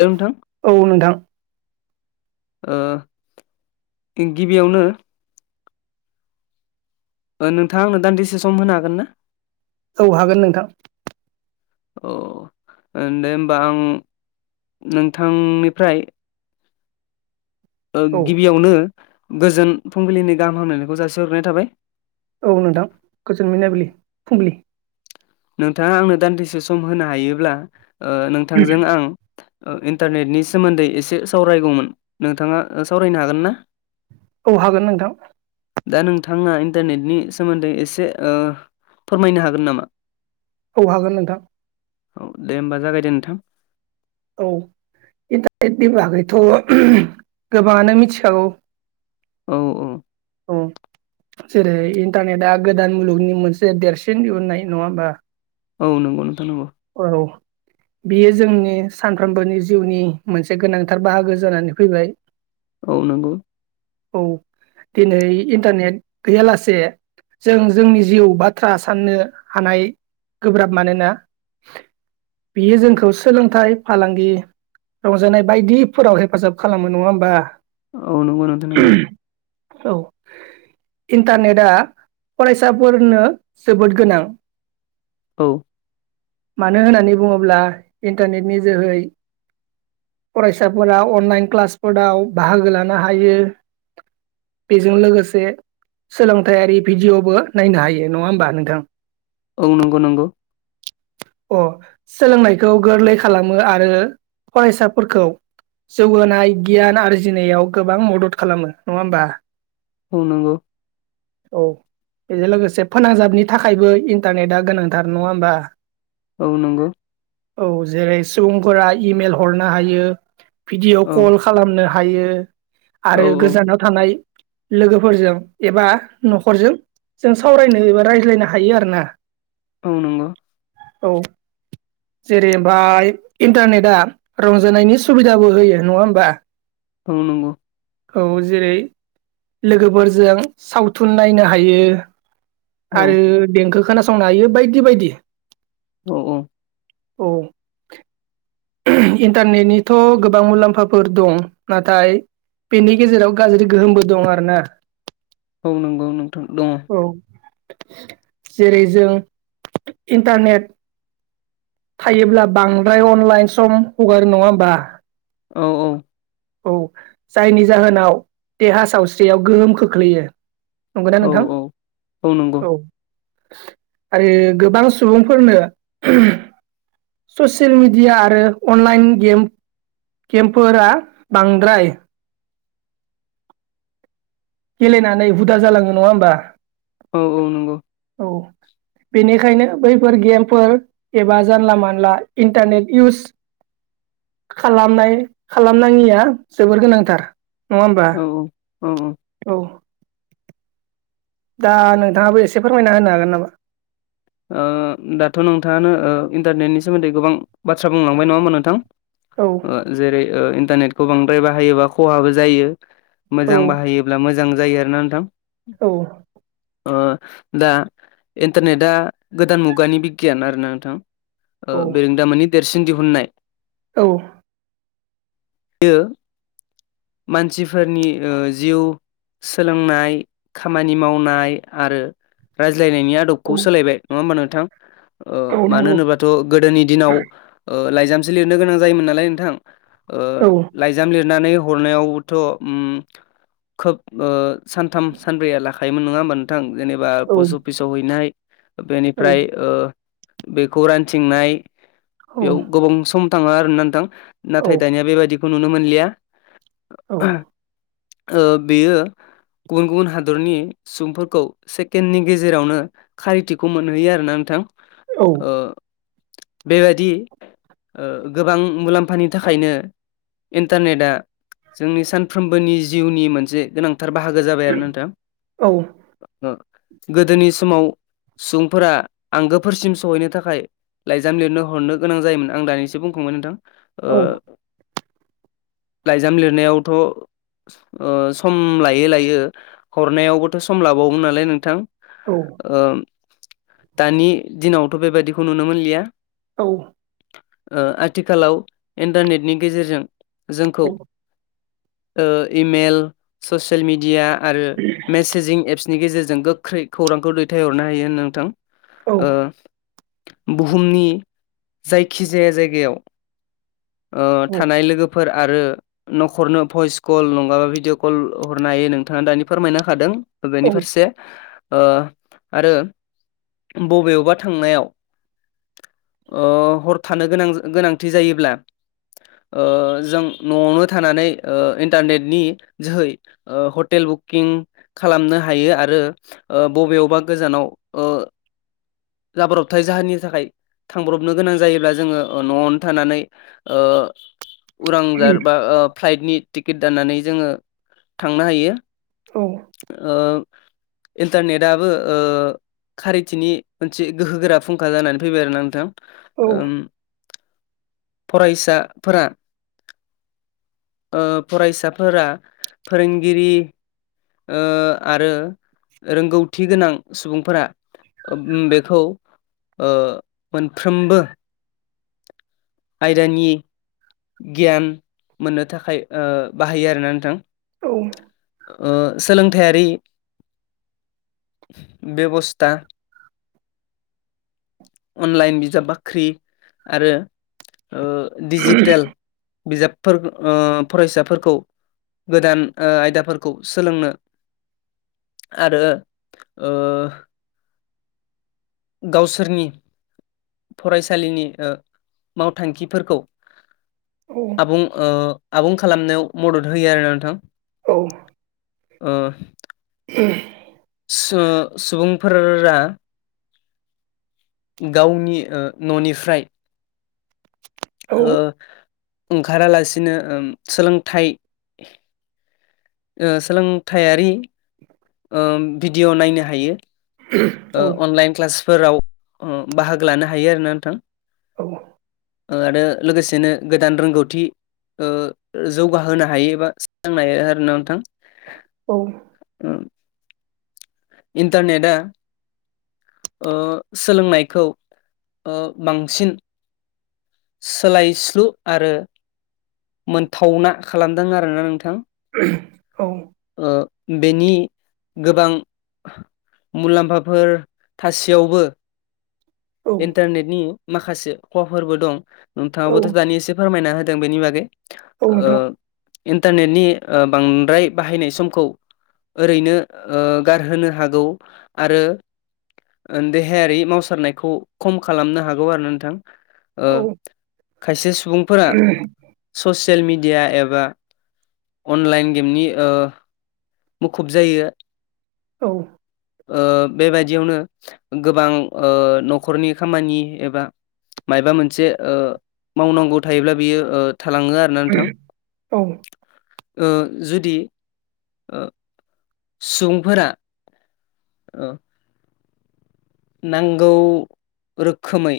Hello नोंथां औ नोंथां। ओ गिबियावनो नोंथांङा आंनो दान्दिसे सम होनो हागोन ना? औ हागोन नोंथां। अ ओ दे होमबा आं नोंथांनिफ्राय ओ औ गिबियावनो गोजोन फुंबिलिनि गाहाम हामनायखौ जासिहरग्रोनाय थाबाय। औ नोंथां गोजोन मोनाबिलि फुंबिलि नोंथाङा आंनो दान्दिसे सम होनो हायोब्ला ओ नोंथांजों आं औ इन्टारनेटनि सोमोन्दै एसे सावरायगौमोन। नोंथाङा सावरायनो हागोन ना? औ हागोन नोंथां। दा नोंथाङा इन्टारनेटनि सोमोन्दै एसे ओ‌ फोरमायनो हागोन नामा? औ हागोन नोंथां। औ दे होमबा जागायदो नोंथां औ इन्टारनेट नि बागैथ' ओम गोबाङानो मिथिखागौ। औ औ औ जेरै- इन्टारनेटआ गोदान मुलुगनि मोनसे देरसिन दिहुननाय नङा होमबा औ नंगौ नोंथां नंगौ औ बियो जोंनि सानफ्रोमबोनि जिउनि मोनसे गोनांथार बाहागो जानानै फैबाय औ नंगौ औ दिनै इन्टारनेट गैयालासे जों-जोंनि जिउ बाथ्रा साननो हानाय गोब्राब मानोना [inaudible] बियो जोंखौ सोलोंथाइ फालांगि रंजानाय बायदिफोराव हेफाजाब खालामो नङा होमबा औ नंगौ नोंथां नंगौ औ इन्टारनेटआ फरायसाफोरनो जोबोद गोनां औ मानो होननानै बुङोब्ला इन्टारनेटनि जोहै फरायसाफोरा अनलाइन क्लासफोराव बाहागो लानो हायो। बेजों लोगोसे सोलोंथायारि भिडिअ'बो नायनो हायो नङा होमबा नोंथां औ नंगौ नंगौ। अ सोलोंनायखौ गोरलै खालामो आरो फरायसाफोरखौ जौगानाय गियान आर्जिनायाव गोबां मदद खालामो नङा होमबा? औ नंगौ। औ बेजों लोगोसे फोनांजाबनि थाखायबो इन्टारनेटा गोनांथार नङा होमबा? औ नंगौ। औ जेरै सुबुंफोरा इमेल हरनो हायो भिडिअ औ कल खालामनो हायो औ आरो औ गोजानाव थानाय लोगोफोरजों एबा न'खरजों जों सावरायनो एबा रायज्लायनो हायो आरोना। औ नंगौ। औ। जेरै ओमफाय इन्टारनेटआ रंजानायनि सुबिदाबो होयो नङा होमबा? औ नंगौ। औ जेरै लोगोफोरजों सावथुन नायनो हायो। औ आरो देंखो खोनासंनो हायो बायदि बायदि। औ औ। औ। इन्टारनेटनिथ' गोबां मुलाम्फाफोर दं नाथाय बेनि गेजेराव गाज्रि गोहोमबो दं आरोना। औ नंगौ नोंथां दङ। औ जेरै जों इन्टारनेट थायोब्ला बांद्राय अनलाइन सम हगारो नङा होमबा? औ औ। औ जायनि जाहोनाव देहा सावस्रियाव गोहोम खोख्लैयो। नंगौना औ नोंथां औ औ। आरो गोबां सुबुंफोरनो ससियेल मिडिया आरो अनलाइन गेम-गेमफोरा बांद्राय गेलेनानै हुदा जालाङो नङा होमबा? औ औ नंगौ। औ। बेनिखायनो बैफोर गेमफोर एबा जानला मोनला इन्टारनेट इउस [inaudible] खालामनाय खालामनाङिया जोबोर गोनांथार नङा होमबा औ औ औ औ। औ दा नोंथाङाबो एसे फोरमायना होनो हागोन नामा? ओ दाथ नोंथाङानो ओ इन्टारनेटनि सोमोन्दै गोबां बाथ्रा बुंलांबाय नङा होमबा नोंथां। औ ओ जेरै ओ इन्टारनेटखौ बांद्राय बाहायोबा खहाबो जायो। मोजां बाहायोब्ला मोजां जायो आरोना नोंथां ओ दा इन्टारनेटआ गोदान मुगानि बिगियान आरोना नोंथां। औ ओ बेरोंदामोननि देरसिन दिहुननाय औ। बियो मानसिफोरनि ओ जिउ सोलोंनाय खामानि मावनाय आरो राय ज्लायनायनि औ आदबखौ सोलायबाय नङा होमबा नोंथां? ओ औ मानो नंगौ होनोबाथ गोदोनि दिनाव ओ लाइजामसो लिरनो गोनां जायोमोन नालाय नोंथां ओ औ लाइजाम लिर नानै हरनायावबोथ उम्म खोब ओ सानथाम सानब्रैया ला खायोमोन नङा होमबा नोंथां जेनेबा औ पस्ट अफिसाव हैनाय हाय औ बेनिफ्राय ओ बेखौ रानथिंनाय औ बेयाव गोबां सम थाङो आरो ना नोंथां औ नाथाय औ दानिया बेबायदिखौ नुनो मोनलिया औ ओ बियो गुबुन गुबुन हादरनि सुबुंफोरखौ सेकेण्डनि गेजेरावनो खारिथि खौ मोनहैयो आरोना नोंथां ओ बेबादि ओ गोबां मुलाम्फानि थाखायनो इन्टारनेटआ जोंनि सानफ्रोमबोनि जिउनि मोनसे गोनां थार बाहागो जाबाय आरोना नोंथां गोदोनि समाव सुबुंफोरा आंगोफोरसिम सौहैनो थाखाय लाइजाम लिरनो हरनो गोनां जायोमोन आं दानिसो बुंखांबाय नोंथां ओ लाइजाम लिरनायावथ' ओ सम लायो लायो हरनायावबोथ सम लाबावगोन नालाय नोंथां ओम दानि दिनावथ बेबायदिखौ नुनो मोनलिया औ ओ आथिखालाव इन्टारनेटनि गेजेरजों जोंखौ ओ इमेल ससियेल मिडिया आरो मेसेजिं एप्स नि गेजेरजों गोख्रै खौरांखौ दैथायहरनो हायो नोंथां ओ बुहुमनि जायखिजाया जायगायाव ओ औ औ थानाय लोगोफोर आरो नखरनो भइस कल नङाबा भिडिअ कल हरनो हायो नोंथाङा दानि फोरमायना हाखादों बेनि फारसे ओ आरो बबेयावबा थांनायाव ओ हर थानो गोनां गोनांथि जायोब्ला ओ जों नआवनो थानानै ओ इन्टारनेटनि जोहै ओ हटेल बुकिं खालामनो हायो आरो ओ बबेयावबा गोजानाव ओ जाब्रबथाय जाहोननि थाखाय थांब्रबनो गोनां जायोब्ला जोङो नआवनो थानानै ओ उरांजार बा ओ फ्लाइटनि टिकेट दाननानै जोङो थांनो हायो ओ इन्टारनेटयाबो ओ खारिथिनि मोनसे गोहोगोरा फुंखा जानानै फैबाय आरोना नोंथां ओम फरायसा फोरा ओ फरायसाफोरा फोरोंगिरि ओ आरो रोंगौथि गोनां सुबुंफोरा ओ बेखौ मोनफ्रोमबो आयदानि गियान मोननो थाखाय बाहायो आरोना नोंथां ओ सोलों थायआरि बेबस्था अनलाइन बिजाब बाख्रि आरो ओ दिजिटेल बिजाबफोर फरायसाफोरखौ गोदान आयदाफोरखौ सोलोंनो आरो ओ गावसोरनि फरायसालिनि ओ मावथांखिफोरखौ आबुं ओ आबुं खालामनायाव मदद होयो आरो नोंथां औ ओ सुबुंफोरा गावनि ओ न'निफ्राय ओ ओंखारा लासिनो सोलोंथाइ ओ सोलोंथायारि भिडिअ' नायनो हायो अनलाइन क्लासफोराव बाहागो लानो हायो आरोना नोंथां आरो लोगोसेनो गोदान रोंगौथि ओ जौगाहोनो हायो बा सोलोंनो हायो आरो ना नोंथां। औ इन्टारनेटआ ओ सोलोंनायखौ ओ बांसिन सोलायस्लु आरो मोनथावना खालामदों आरोना नोंथां। औ ओ बेनि गोबां मुलाम्फाफोर थासेयावबो इन्टारनेटनि माखासे खहाफोरबो दं नोंथाङाबोथ' दानि एसे फोरमायना होदों बेनि बागै। ओ नोंथां इन्टारनेटनि ओ बांद्राय बाहायनाय समखौ ओरैनो ओ गारहोनो हागौ आरो देहायारि मावसारनायखौ खम खालामनो हागौ आरोना नोंथां। ओ औ खायसे सुबुंफोरा औ सस ससियेल मिडिया एबा अनलाइन गेमनि ओ मुखुब जायो। औ ओ बेबाददियावनो गोबां ओ न'खरनि खामानि एबा मायबा मोनसे ओ मावनांगौ थायोब्ला बियो ओ थालाङो आरोना नोंथां। औ ओ जुदि सुबुंफोरा औ नांगौ रोखोमै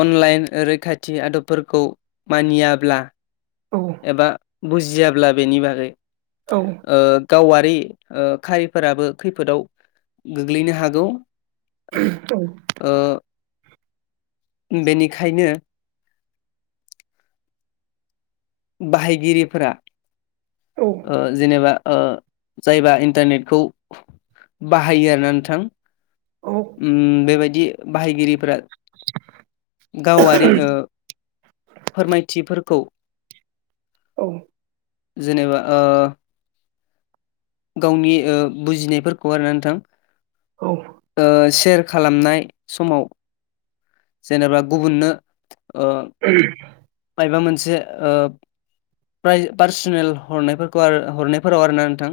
अनलाइन रैखाथि आदबफोरखौ मानियाब्ला एबा बुजियाब्ला बेनि बागै ओ गावारि ओ खारिफोराबो खैफोदाव गोग्लैनो हागौ। औ ओ बेनिखायनो बाहायगिरिफोरा ओ जेनेबा ओ जायबा इन्टारनेटखौ बाहायो आरोना नोंथां उम बेबायदि बाहायगिरिफोरा गावारि ओ फोरमायथिफोरखौ औ जेनेबा ओ गावनि ओ बुजिनायफोरखौ आरो ना नोंथां ओ सेर खालामनाय समाव जेनेबा गुबुननो ओ मायबा मोनसे ओ प्राय पार्सनेल हरनायफोरखौ आरो हरनायफोराव आरोना नोंथां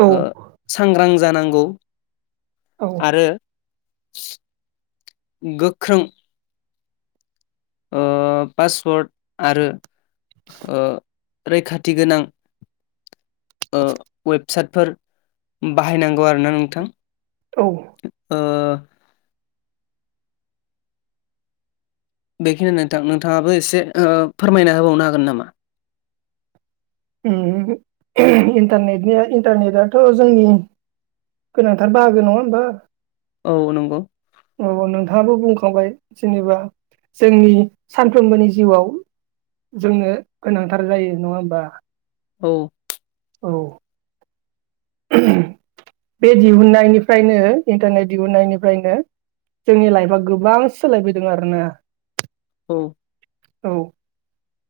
औ ओं सांग्रां जानांगौ औ औ आरो गोख्रों ओ पासवर्ड आरो ओ रैखाथि गोनां ओ वेबसाइटफोर बाहायनांगौ आरोना नोंथां। औ ओ बेखिनि नोंथां नोंथाङाबो एसे ओ फोरमायना होबावनो हागोन नामा? उम इन्टारनेटनिया इन्टारनेटआथ' जोंनि गोनांथार बाहागो नङा होमबा? औ नंगौ। औ नोंथाङाबो बुंखांबाय जेनेबा जोंनि सानफ्रोमबोनि जिउआव जोंनो गोनांथार जायो नङा होमबा? औ औ [inaudible] बे दिहुननायनिफ्रायनो इन्टारनेट दिहुननायनिफ्रायनो जोंनि लाइफआ गोबां सोलायबोदों आरोना औ औ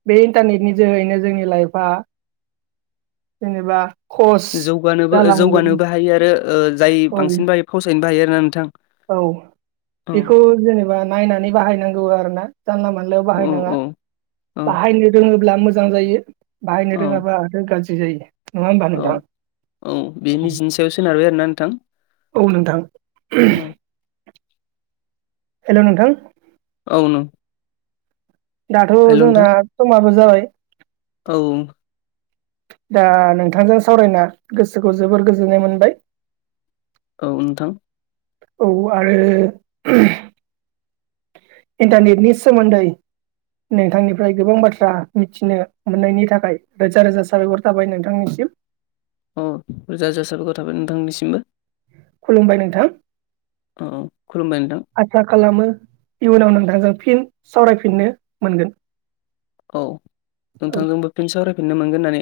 बे इन्टारनेटनि जोहैनो जोंनि लाइफआ जेनेबा खस नोबो जालांदों जौगानोबो हायो आरो ओ जाय औ बांसिन बायो फावसायनोबो हायो आरोना नोंथां औ औ बेखौ जेनेबा नायनानै बाहायनांगौ आरो ना जानला मोनलायाव औ बाहायनाङा औ औ बाहायनो रोङोब्ला मोजां जायो। बाहायनो औ रोङाबा आरो गाज्रि जायो। नङा होमबा औ नोंथां औ बे निजिनि सायाव सोनारबाय आरोना नोंथां औ नोंथां औ हेलौ नोंथां औ नों दाथ' हेल' जोंना नोंथां समाबो जाबाय औ दा नोंथांजों सावरायना गोसोखौ जोबोर गोजोननाय मोनबाय औ नोंथां औ आरो इन्टारनेटनि सोमोन्दै नोंथांनिफ्राय गोबां बाथ्रा मिथिनो मोननायनि थाखाय रोजा रोजा साबायखर थाबाय नोंथांनि [unintelligible] अ रोजा रोजा साबायखर थाबाय नोंथांनिसिमबो। खुलुमबाय नोंथां अ अ खुलुमबाय नोंथां आसा खालामो इयुनाव नोंथांजों फिन सावरायफिननो मोनगोन औ औ नोंथांजोंबो फिन सावरायफिननो मोनगोन होननानै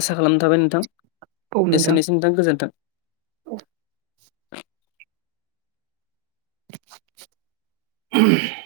आसा खालामना थाबाय नोंथां एसेनोसै नोंथां गोजोन्थों [inaudible]